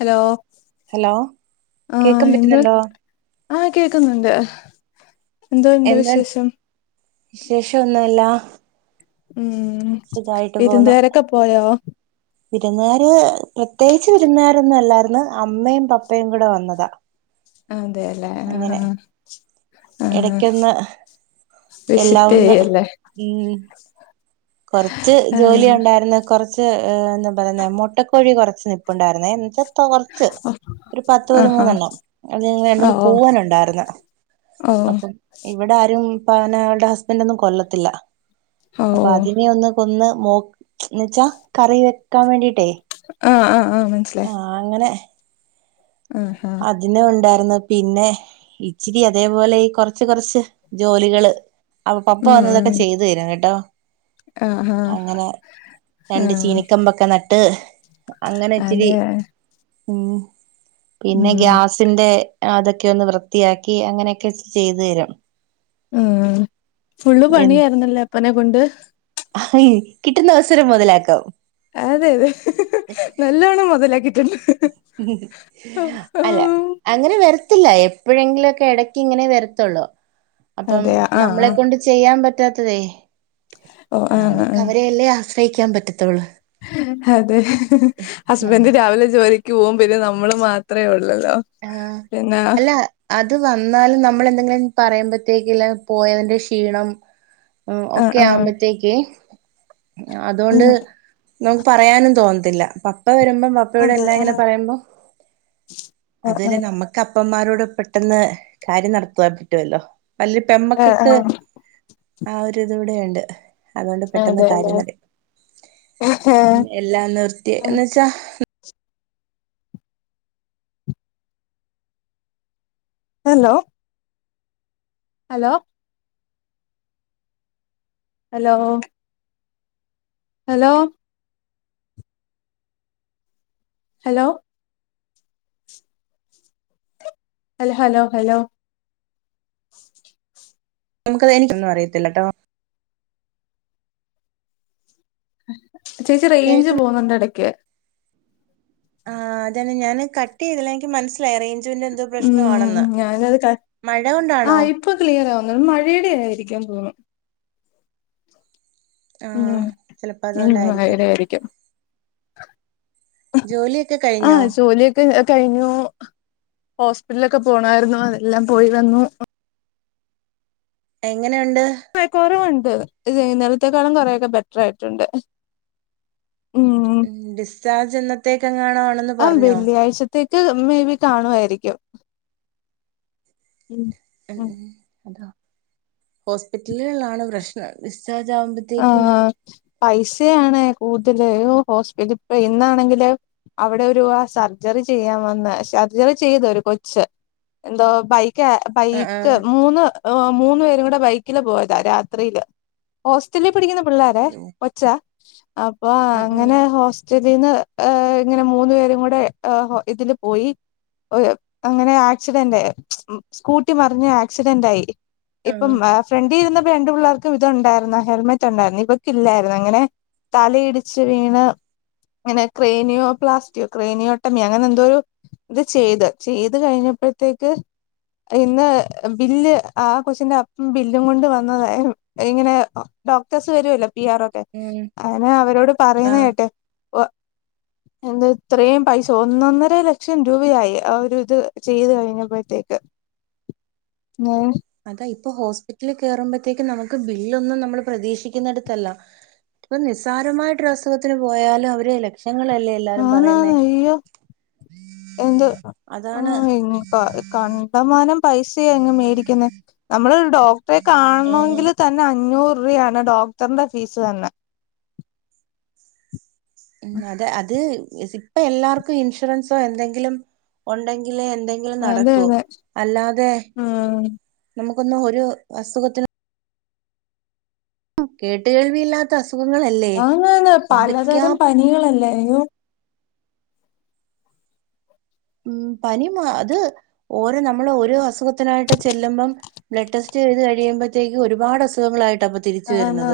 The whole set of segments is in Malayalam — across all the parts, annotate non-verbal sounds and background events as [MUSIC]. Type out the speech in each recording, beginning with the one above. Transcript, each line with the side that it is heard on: left: ഹലോ
right: ഹലോ
left: ആഹ്
right: കേക്കൻ
left: എന്തോ
right: പറ്റുന്നുണ്ടോ
left: ആഹ് കേൾക്കുന്നുണ്ട് എന്തോണ്ടു വിശേഷം
right: വിശേഷൊന്നുല്ല
left: ഉം
right: പോന്നു
left: വീരുന്നുകാരൊക്കെ പോയോ
right: വിരുന്നുകാര് പ്രത്യേകിച്ച് വിരുന്നുകാർ ഒന്നല്ലായിരുന്നു അമ്മയും പപ്പയും കൂടെ വന്നതാ
left: അതെല്ലേ ആഹ
right: അങ്ങനെ
left: ആഹ
right: ഇടക്കൊന്ന് എല്ലാം
left: വിസ്റ്റ്
right: ഒന്ന്
left: ചെയ്യൂലേ
right: കുറച്ച് ജോലി ഉണ്ടായിരുന്ന് കൊറച്ച് എന്താ പറയുന്ന മുട്ടക്കോഴി കുറച്ച് നിപ്പുണ്ടായിരുന്നേ കൊച്ച് ഒരു പത്ത്
left: ആഹാ
right: പതിമൂന്നെണ്ണം അത്
left: ഓ
right: രണ്ടൂന്നെണ്ണം പൂവനുണ്ടായിരുന്ന
left: ഓ
right: അപ്പം
left: ഓ
right: ഇവിടെ ആരും പന അവടെ ഹസ്ബൻഡ് ഒന്നും കൊല്ലത്തില്ല അപ്പൊ
left: ഓ
right: അതിനെ ഒന്ന് കൊന്ന് [UNINTELLIGIBLE] വച്ചാ കറി വെക്കാൻ വേണ്ടിട്ടേ
left: ആഹ് ആഹ് ആഹ് മനസിലാ
right: ആ അങ്ങനെ
left: ആഹ
right: അതിനെ ഉണ്ടായിരുന്നു പിന്നെ ഇച്ചിരി അതേപോലെ ഈ കൊറച്ച് കൊറച്ച് ജോലികള് അപ്പൊ പപ്പ വന്ന് ഇതൊക്കെ ചെയ്തു തരും കേട്ടോ
left: ആഹ ആഹ
right: അങ്ങനെ രണ്ട് ചീനിക്കമ്പൊക്കെ നട്ട് അങ്ങനെ ഇച്ചിരി
left: അതെ
right: ഉം പിന്നെ
left: ഉം
right: ഗ്യാസിന്റെ അതൊക്കെ ഒന്ന് വൃത്തിയാക്കി അങ്ങനെയൊക്കെ ചെയ്തു തരം
left: ആ ഫുള്ള് പണിയായിരുന്നല്ലേ അപ്പനെ കൊണ്ട്
right: ആയ് കിട്ടുന്ന അവസരം മുതലാക്കാം
left: അതേ തേ നല്ലൊണം മുതലാക്കിട്ടുണ്ട്
right: അല്ല അങ്ങനെ വരത്തില്ല എപ്പോഴെങ്കിലൊക്കെ ഇടക്ക് ഇങ്ങനെ വരത്തുള്ളൂ അപ്പം
left: അതെയ ആഹ്
right: നമ്മളെ
left: ആഹ്
right: കൊണ്ട് ചെയ്യാൻ പറ്റാത്തതേ
left: ഓ ആഹ്
right: നമുക്ക്
left: ആഹ്
right: അവരെല്ലേ ആശ്രയിക്കാൻ പറ്റത്തൊള്ളൂ
left: അതെ
right: നം
left: ഹസ്ബൻറ് രാവിലെ ജോലിക്ക് പോകും പിന്നെ നമ്മള് മാത്രേ ഒള്ളല്ലോ
right: ആ
left: പിന്നെ
right: അല്ല അത് വന്നാല് നമ്മൾ എന്തെങ്കിലും പറയുമ്പോഴത്തേക്കല്ലെ പോയതിന്റെ ക്ഷീണം
left: ആഹ്
right: ഒക്കെ
left: ആഹ്
right: ആവുമ്പോത്തേക്ക് അതുകൊണ്ട്
left: ഉം
right: നമുക്ക് പറയാനും തോന്നത്തില്ല പപ്പ വരുമ്പം പപ്പയോട്
left: അതെ
right: എല്ലാം
left: ആ
right: അതുലെ നമുക്ക് അപ്പമാരോട് പെട്ടെന്ന് കാര്യം നടത്തുവാൻ പറ്റുല്ലോ വല്
left: ആഹ്
right: പെമ്മക്കൊക്കെ
left: ആഹ്
right: ആ ഒരു ഇത് ഇവിടെണ്ട് അതുകൊണ്ട് പെട്ടെന്ന്
left: അതെല്ലേ
right: കാര്യം എല്ലാം നിർത്തിയ
left: ഉം
right: എന്ന്വെച്ചാ
left: hello hello hello hello hello hello hello hello
right: നമുക്കത് എനിക്കൊന്നും അറത്തില്ല ട്ടോ
left: ചേച്ചി റേഞ്ച്
right: കേൾക്കുന്ന
left: പോകുന്നുണ്ട് എടക്ക്
right: ആഹ് അതെ ഞാന് കട്ട്യാതില്ല എനിക്ക് മനസിലായി അറ ജുവിന്റെ എന്തോ
left: ഉം
right: പ്രശ്ണമാണെന്ന്
left: ഞാനത് ക ആഹ് ഇപ്പൊ ക്ലിയർ ആവുന്നത് മഴയുടെയ ആയിരിക്കു തോന്നുണു
right: ആ ചിലപ്പോ
left: ഉം ഉ
right: അതുകൊണ്ടായിരിക്കും
left: വയര ആയിരിക്കും
right: ജോലിയൊക്കെ കഴിഞ്ഞോ
left: ആഹ് ജോലിയൊക്കെ കഴിഞ്ഞു ഹോസ്പിറ്റലൊക്കെ പോണായിരുന്നു അതെല്ലാം പോയി വന്നു
right: എങ്ങനെയുണ്ട്
left: കൊറവ് ഉണ്ട് ഇത് ഇന്നലത്തെക്കാളും കൊറെേൊക്കെ ബെറ്റർ ആയിട്ടുണ്ട് ഉം
right: ഡിസ്ചാർജ് എന്നത്തേക്ക എങ്ങാണോ ആണെന്ന് പറഞ്ഞോ
left: ത്തേക്ക് മേ ബി കാണുായിരിക്കും ഉ
right: ഉ ഉ അതോ ഹോസ്പിറ്റലുകളിലാണ് പ്രശ്നം ഡിസ്ചാർജ് ആവുമ്പോത്ത ത്തേക്കും
left: ആഹ് പൈസയാണ് കൂടുല് ഹോസ്പിറ്റല ഇപ്പ ഇന്നാണെങ്കില് അവിടെ ഒരു ആ സർജറി ചെയ്യാൻ വന്ന് സർജറി ചെയ്ത് ഒരു കൊച്ച് എന്തോ ബൈക്ക്
right: ആ ആ
left: ബൈക്ക് മൂന്ന് മൂന്ന് പേരും കൂടെ ബൈക്കില് പോയതാ രാത്രിയില് ഹോസ്റ്റലിൽ പഠിക്കുന്ന പിള്ളോരേ
right: ഉം
left: ഒച്ച അപ്പൊ അങ്ങനെ
right: ഉം
left: തിന്ന് ഇങ്ങനെ മൂന്നു പേരും കൂടെ ഇതില് പോയി അങ്ങനെ ആക്സിഡന്റ് സ്കൂട്ടി മറിഞ് ആക്സിഡന്റ് ആയി
right: ആ
left: ഇപ്പം ഫ്രണ്ടിൽ ഇരുന്ന രണ്ടു പിള്ളേർക്കും ഇതു ണ്ടായിരുന്നു ഹെൽമെറ്റ് ഉണ്ടായിരുന്നു ഇബൾക്ക് ഇല്ലായിരുന്നു അങ്ങനെ തലയിടിച്ച് വീണ് അങ്ങനെ ക്രനിയോ പ്ലാസ്റ്റിയോ ക്രേനിയോ ഒട്ടമിയോ അങ്ങനെ എന്തോരു ഇത് ചെയ്ത് ചെയ്ത് കഴിഞ്ഞപ്പോഴത്തേക്ക് ഇന്ന് ബില്ല് ആ കൊച്ചിന്റെ അപ്പം ബില്ലും കൊണ്ട് വന്നതായാലും ഇങ്ങനെ ഡോക്ടേഴ്സ് വരുവല്ലോ പി ആർ ഒക്കെ
right: ഉം
left: അനെ അവരോട്
right: ആ
left: പറയുന്ന കേട്ടെ എന്താ ഇത്രയും പൈസ ഒന്നൊന്നര ലക്ഷം രൂപയായി ആ ഒരു ഇത് ചെയ്ത് കഴിഞ്ഞപ്പോഴത്തേക്ക് മ്
right: അതാ ഇപ്പൊ ഹോസ്പിറ്റലിൽ കേയറുമ്പോഴത്തേക്കും നമുക്ക് ബില്ലൊന്നും നമ്മള് പ്രതീക്ഷിക്കുന്നടുത്തല്ല ഇപ്പൊ നിസ്സാരമായിട്ട്രു അസുഖത്തിന് പോയാലും അവര് ലക്ഷങ്ങളല്ലേ എല്ലാരും പറയുന്നേ
left: ആന്നാന്ന് അയ്യോ
right: അതാണ്
left: ഉം [UNINTELLIGIBLE] കണ്ടമാനം പൈസയ അങ്ങ് മേടിക്കുന്നത് നമ്മൾ ഒരു ഡോക്ടറെ
right: ഏഹ്
left: കാണണമെങ്കിൽ തന്നെ അഞ്ഞൂറ് രൂപയാണ് ഡോക്ടറിന്റെ ഫീസ് തന്നെ
right: ഉ അതെ അത് ഇപ്പ എല്ലാർക്കും ഇൻഷുറൻസോ എന്തെങ്കിലും ഉണ്ടെങ്കില് എന്തെങ്കിലും
left: അതെ
right: നടക്കൂ
left: അതെ
right: അല്ലാതെ
left: ഉം
right: നമുക്കൊന്ന് ഒരു അസുഖത്തിന് കേട്ട കേൾവിയില്ലാത്ത അസുഖങ്ങളല്ലേ എന്തൊക്കെയാ
left: പണികളല്ല [UNINTELLIGIBLE]
right: ഉം പനി അത് ഓരോ നമ്മൾ ഓരോ അസുഖത്തിനായിട്ട് ചെല്ലുമ്പം ബ്ലഡ് ടെസ്റ്റ് ചെയ്ത് കഴിയുമ്പഴത്തേക്ക് ഒരുപാ അസുഖങ്ങളായിട്ട്പ്പ
left: ആ ആ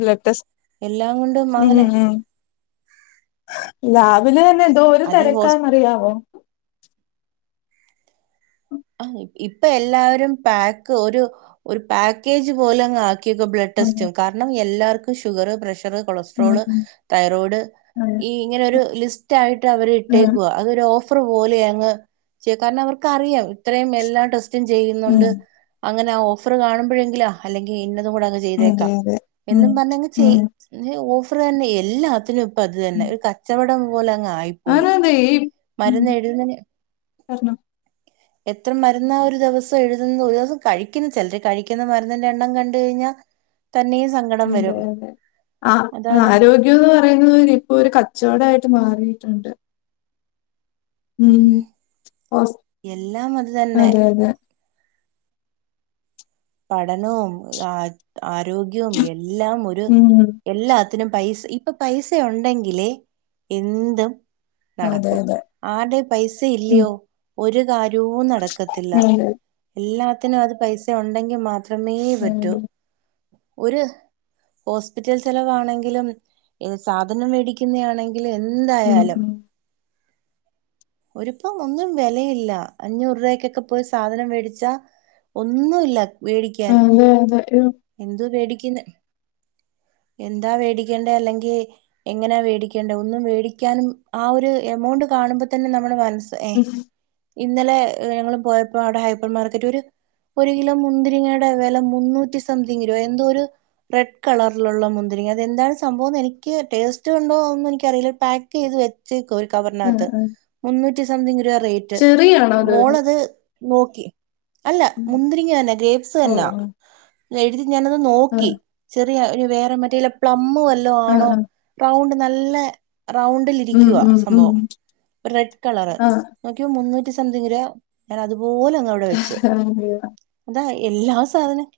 left: ബ്ലഡ് ടെസ്റ്റ്
right: എല്ലാം കൊണ്ടും
left: ഉം
right: അങ്ങനെ
left: ഉം ലാബില് തന്നെ എന്തോ ഒരു
right: അതീ ഹോസ്
left: തിരക്കാന്ന്റിയമോ
right: ആ ഇപ്പൊ എല്ലാവരും പാക്ക് ഒരു പാക്കേജ് പോലെങ് [UNINTELLIGIBLE]
left: ഉം
right: ബ്ലഡ്ടെസ്റ്റ കാരണം എല്ലർക്കും ഷുഗർ പ്രഷ ർ
left: ഉം
right: കൊളസ്ട്രോൾ
left: ഉം
right: തൈറോയ്ഡ്
left: അതെ
right: ഈ ഇങ്ങനെ ഒരു ലിസ്റ്റ് ആയിട്ട് അവർ
left: ഉം
right: ഇട്ടേക്കുക അതൊരു ഓഫർ പോലെയ അങ്ങ് ചെയ കാരണം അവർക്കറിയാം ഇത്രയും എല്ലാ ടെസ് ചെയുന്നുണ്ട്
left: ഉം
right: അങ്ങനെ ആ ഓഫർ കാണുമ്പോഴെങ്കിലാ അല്ലെങ്കി ഇന്നതും കൂടങ്ങ്
left: അതെ
right: ചെയ്തേക്കാം
left: അതെ ഉം
right: എന്നും പറഞ്ഞ ചെയ
left: ഉം
right: ഓഫർ തന്നെ എല്ലാത്തിനും ഇപ്പ അത് തന്നെ ഒരു കച്ചവടം പോലെ അങ് ആയി
left: ആന്ന് ആന്ന് ഈ ഉം
right: മരന്ന് എഴുന്നതിന്
left: [INAUDIBLE]
right: എത്ര മരുന്നാ ഒരു ദിവസം എഴുതുന്ന ഒരു ദിവസം കഴിക്കുന്ന ചിലര് കഴിക്കുന്ന മരുന്നിൻ്റെ എണ്ണം കണ്ട കഴിഞ്ഞാൽ തന്നെ സ [UNINTELLIGIBLE]
left: അതെ അതെ ആ ആരോഗ്യ [UNINTELLIGIBLE] എന്ന് പറയുന്നത് ഇപ്പോ ഒരു കച്ചവടയിട്ട് മാറിയിട്ടുണ്ട് ഉം ഹോസ്
right: എല്ലാം അത് തന്നെ
left: അതെ അതെ
right: പഠനവും ആ ആരോഗ്യവും എല്ലാം ഒരു
left: ഉം
right: എല്ലാത്തിനും പൈസ ഇപ്പൊ പൈസ ഉണ്ടെങ്കിലേ എന്തും
left: അതെ
right: നടക്കൂ
left: അതെ
right: ആടെ പൈസ
left: ഉം
right: ഇല്ലയോ ഒരു കാര്യവും നട ക്കത്തില്ല
left: അതെ
right: എല്ലാത്തിനും അത് പൈസ ഉണ്ടെങ്കിൽ മാത്രമേ
left: ഉം
right: പറ്റൂ ഒരു ഹോസ്പിറ്റൽ ചെലവാണെങ്കിലുംഏ സാധനം മേടിക്കുന്ന ആണെങ്ക
left: ഉം
right: എന്തായാലും
left: ഉം
right: ഒരുപ്പം ഒന്നും വിലയില്ല അഞ്ഞൂറ് രൂപക്കൊക്കെ പോയി സാധനം മേടിച്ചാ ഒന്നുല്ല മേടിക്കാൻ
left: അതെ അതെ ഉം
right: എന്തവേടിക്കുന്ന എന്താ മേടിക്കേണ്ടത് അല്ലെങ്കിൽ എങ്ങനാ മേടിക്കേണ്ടത് ഒന്നും മേടിക്കാനും ആ ഒരു എമൗണ്ട് കാണുമ്പോ തന്നെ നമ്മള് മനസ് ഏ ഇന്നലെ ഞങ്ങൾ പോയപ്പോ അവിടെ ഹൈപ്പർ മാർക്കറ്റ് ഒരു ഒരു കിലോ മുന്തിരിങ്ങയുടെ വില മുന്നൂറ്റി സംതിങ് രൂപ എന്തോ ഒരു റെഡ് കളറിലുള്ള മുന്തിരിങ്ങ അത എന്താണ് സംഭവം എന്ന് എനിക്ക് ടേസ്റ്റ് ഉണ്ടോ ഒന്നും എനിക്കറിയില്ല പാക്ക് ചെയ്ത് വരുന്ന [UNINTELLIGIBLE] ഒരു
left: ഉം
right: കവറിനകത്ത്
left: ഉം
right: മുന്നൂറ്റി സംതിങ് രൂപ റേറ്റ്
left: ചെറിയാണോ അത്?
right: മോളത് നോക്കി അല്ല
left: ഉം.
right: മുന്തിരിങ്ങ തന്നെ ഗ്രേബ്സ്
left: ഓ
right: തന്നെയ എഴുതി ഞാനത്
left: ആ
right: നോക്കി ചെറിയ ഒരു വേറെ മറ്റേയില പ്ലംവല്ലോ
left: ആ
right: ആണോ
left: ആ.
right: റൗണ്ട് നല്ല
left: ഉം
right: റൗണ്ടിലിരിക്കുവാ
left: ഉം ഉം
right: സംഭവം റെഡ് കളർ
left: ആ
right: നോക്കിയ മുന്നൂറ്റി സംതിങ് രൂപ ഞൻ അതുപോലങ്ങ്
left: അഹ [INAUDIBLE]
right: അതാ എല്ലാ സാധനം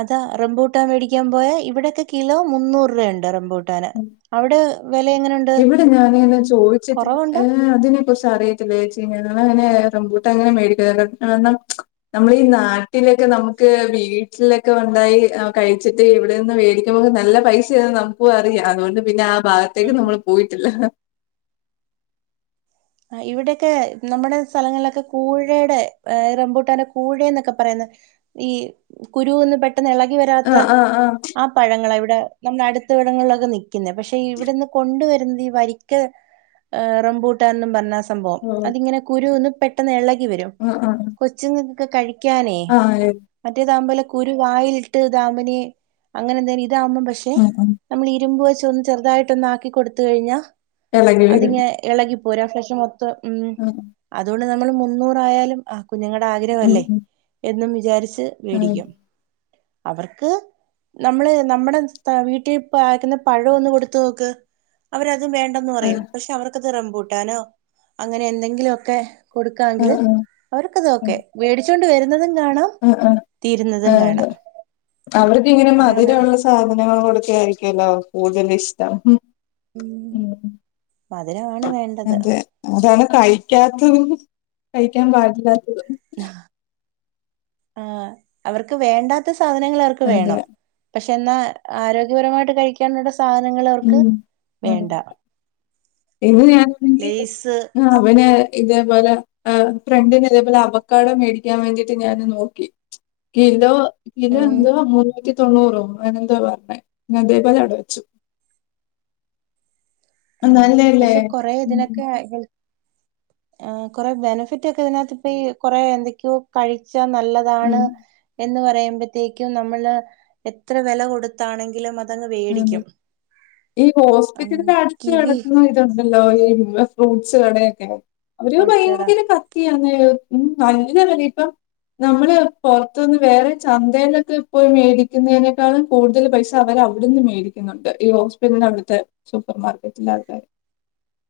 right: അതാ റംബൂട്ടാ മേടിക്കാൻ പോയാ ഇവിടെയൊക്കെ കിലോ മുന്നൂറ് രൂപുണ്ട് റംബുട്ട [UNINTELLIGIBLE] അവിടെ വിലങ്ങനൊണ്ട
left: ഇവിടെ ഞാനങ്ങെ ചോദിച്ചിട്ട് എ അതിന കുറിച്ച് അറിയത്തില്ല ഏച്ചി ഞങ്ങളങ്ങനെ റംബൂട്ടാൻ അങ്ങനെ മേടിക്ക [UNINTELLIGIBLE] നമ്മളീനാട്ടില്ക്കെ നമുക്ക് വീട്ട്ലെക്കെ ഒണ്ടായി ആഹ് കഴിച്ച് ദേ ഇവിടെന്ന് വേടിക്കുമ്പോള് നല്ല പൈസയന്ന് നമുക്കും അറിയാം അതുകൊണ്ട് പിന്നെ ആഹ് ഭാഗ തേക്ക് നമ്മള് പോയിട്ടില്ല
right: ഏഹ് ഇവിടെയൊക്കെ നമ്മടെ സ്ഥലങ്ങളിലൊക്കെ കൂഴയുടെ റംമ്പൂട്ടാന്റെ കൂഴ എന്നൊക്കെ പറയുന്നത് ഈ കുരൂന്ന് പെട്ട് ട്ടെന്ന് ഇളകി വരാത്ത
left: ആഹ് ആഹ്
right: ആഹ് പഴങ്ങളെവിടെ നമ്മുടെ അടുത്തവിടങ്ങളിലൊക്കെ നി ക്ന്നെ പക്ഷെ ഇവിടെന്ന് കൊണ്ട് വരുന്നത് ഈ വരിക്ക ഏഹ് റംമ്പൂട്ടാനും പറഞ്ഞ സമ്പവം
left: ഓഹ്
right: അതിങ്ങനെ കുരൂന്ന് പെട്ടെന്ന് എളകിവരും
left: ആഹ്
right: കൊച്ചുങ്ങ കൊക്കേ കഴി ക്യാനേ
left: ആഹ് ആഹ്
right: മറ്റേതാുമ്പോല കുരു വായിലിട്ട് താമ്പനി അങ്ങനെ എന്തേലും ഇതാവുമ്പം പക്ഷെ
left: ഉം ഉം
right: നമ്മള് ഇരുമ്പ് വെച്ച ഒന്ന് ചെറുതായിട്ടൊന്ന് ആക്കി കൊടുത്ത്കഴിഞ്ഞാ
left: എളകി വരും
right: അതിങ്ങെ എളകി പൊരാസ്പഷം മൊത്തം
left: ഉം
right: ഉംഅതുകൊണ്ട് നമ്മള് മുന്നൂറായാലും ആഹ് കുഞ്ഞുങ്ങടെ
left: ഉം
right: ആഗ്രഹല്ലേ
left: ഉം
right: എന്നും വിചാരിച്ച്
left: ആഹ്
right: വേടിക്കും അവർക്ക് നമ്മള് നമ്മടെ തോ വീട്ടിൽപാക്ക്ന്ന പഴം ഒന്ന് കൊടുത്ത്നോക്ക് അവരത് വേണ്ട ണ്ടന്ന് പറയും
left: ആഹ്
right: പക്ഷെ അവർക്കത് റംമ്പൂട്ടാനോ അങ്ങനെ എന്തെങ്കിലുംഒക്കെ കൊടുക്കാങ്കില്
left: ആഹ്
right: അവർക്കത്
left: ആഹ്
right: ഓക്കെ വേടിച്ചോണ്ട് വരുന്നതും കാണാം
left: ആഹ് ആഹ്
right: തീരുന്നതും
left: ആഹ് അതെ
right: കാണാം
left: അവർക്ക്ഇങ്ങനെ
right: അതാണ്
left: മധുരമുള്ള സാധനങ്ങള് കൊടുക്കായിരിക്കല്ലോ കൂടത് ഇഷ്ടം
right: ഉം മധുരമാണ് വേണ്ടത്
left: അതെ അതാണ് കഴിക്കാത്തതും കഴിക്കാൻ പാടില്ലാത്തും
right: [UNINTELLIGIBLE] ആഹ് അവർക്ക് വേണ്ടാത്ത സാധനങ്ങള് അവർക്ക്
left: അതെ
right: വേണം പക്ഷെ എന്നാ ആരോഗ്യപരമായിട്ട് കഴിക്കാനുള്ള സാധനങ്ങള് അവർക്ക്
left: ഉം ഉം
right: വേണ്ട
left: [UNINTELLIGIBLE]
right: ലേസ്
left: അവന് ഇതേപോലെ ആഹ് ഫ്രണ്ട്ന്ള്ള അവക്കാടൊ മേടിക്കാൻ വേണ്ടിട്ട് ഞാൻ നോക്കി കിലോ കിലോ
right: ഉം
left: എന്തോ മുന്നൂറ്റി തൊണ്ണൂറൊ അങ്ങനെ എന്തോ പർണ് ഞാന് അതെപോലെ അവടെവെച്ചു
right: ആഹ്
left: നല്ലല്ലേ
right: പക്ഷെ കൊറെ
left: ഉം
right: ഇതിനൊക്കെ ഹെൽ ആഹ് കൊറെ ബെനഫിറ്റ് ഒക്കെ ഇതിനകത്ത് ഇപ്പ ഈ കൊറെ എന്തൊക്കെയോ കഴിച്ചാ നല്ലതാണ്
left: ഉം
right: എന്ന് പറയുമ്പത്തേക്കും നമ്മള് എത്ര വെല കൊടുത്താണെങ്കിലും അ
left: അതെ ഈ
right: ഉം
left: ഹോസ്പിറ്റലിന്റെ അടുത്ത്
right: കിവി
left: കെടക്ക്ന്ന ണ്ടല്ലോ ഈ ഫ്രൂട്ടസ് കടയൊക്കെ അവര്
right: ഫ്രൂട്ട്സെടാ
left: ഭയങ്കര ക ത്തിയങ്ങനെ ഉം നല്ല വെലേ ഇപ്പൊ നമ്മള് പുൊറത്ത്നിന്ന് വേറെ ചന്തയിലൊക്കെ പോയി മേടിക്കുന്നതിനേക്കാളും കൂടുതൽ പൈസ അവരാവും ഇവിടുന്ന് മേടിക്കുന്നുണ്ട് ഈ ഹോസ്പിറ്റൽ അവിടുത്തെ സൂപ്പർ മാർക്കറ്റില ആൾക്കാര്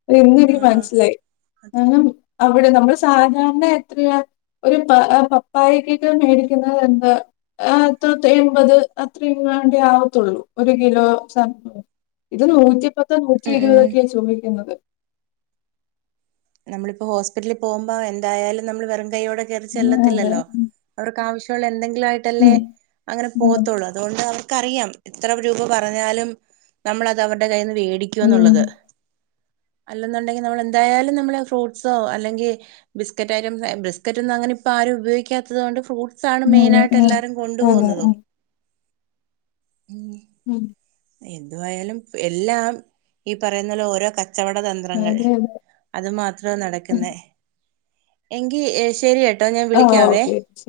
left: അല്ല ഇന്നെനിക്ക്
right: ആഹ്
left: മനസ്സിലായി
right: അത്
left: അങ്ങനെ അവടെ നമ്മള് സാധാരണ എത്രയാ ഒരു പ അ പപ്പായക്കൊക്ക മേടിക്കുന്നത് എന്താ ആഹ് തൊതെ എൺപത് അത്രയും വേണ്ടിയ ആവത്തുള്ളൂ ഒരു കിലോ ഇത് നൂറ്റിപത്ത് നൂറ്റി
right: ഉം ഉം
left: ഇരുപതൊക്കെയാ ചോദിക്കുന്നത്
right: നമ്മളിപ്പോ ഹോസ്പിറ്റലിൽ പോകുമ്പോ എന്തായാലും നമ്മള് വെറും കയോടെ
left: ഉം, അതെ
right: കേയറിച്ചെല്ലത്തില്ലല്ലോ അവർക്ക് ആവശ്യമുള്ള എന്തെങ്കിലും ആയിട്ടല്ലേ
left: ഉം
right: അങ്ങനെ
left: ഉം
right: പോകത്തുള്ളൂ അതുകൊണ്ട് അവർക്കറിയാം എത്ര രൂപ പറഞ്ഞാലും നമ്മളത് അവര്ടെ കയ്യിൽ നിന്ന്
left: ഉം
right: വേടിക്കുംന്നുള്ളത് അല്ലന്നുണ്ടെിൽ നമ്മളെന്തായാലും നമ്മ ഫ്രൂട്ട്സ്ഓ അല്ലെങ്കിൽ ബിസ്ക്കറ്റ് ഐറ്റം ബിസ്ക്കറ്റ് ഒന്നും അങ്ങനെ ഇപ്പൊ ആരും ഉപയോഗിക്കാത്തത് കൊണ്ട് ഫ്രൂ ഫ്രൂട്ട്സ് ആണ്
left: അതെ
right: മെയിൻ ആയിട്ട് എല്ലാരും കൊണ്ടു
left: അതെ
right: പോോകുന്നതും
left: ഉം, ഉം
right: എന്തുവായാലും എല്ലാം ഈ പറയുന്നൊലേ ഓരോ ക ച്ചവടതന്ത്രങ്ങൾ
left: അതെ അതെ
right: അത് മാത്രാ നടക്ക്ന്നേ എങ്കി ഏഹ് ശരിയട്ടോ ഞാൻ
left: ആ
right: വിളിക്കാവേ
left: ഓക്കെ ശരി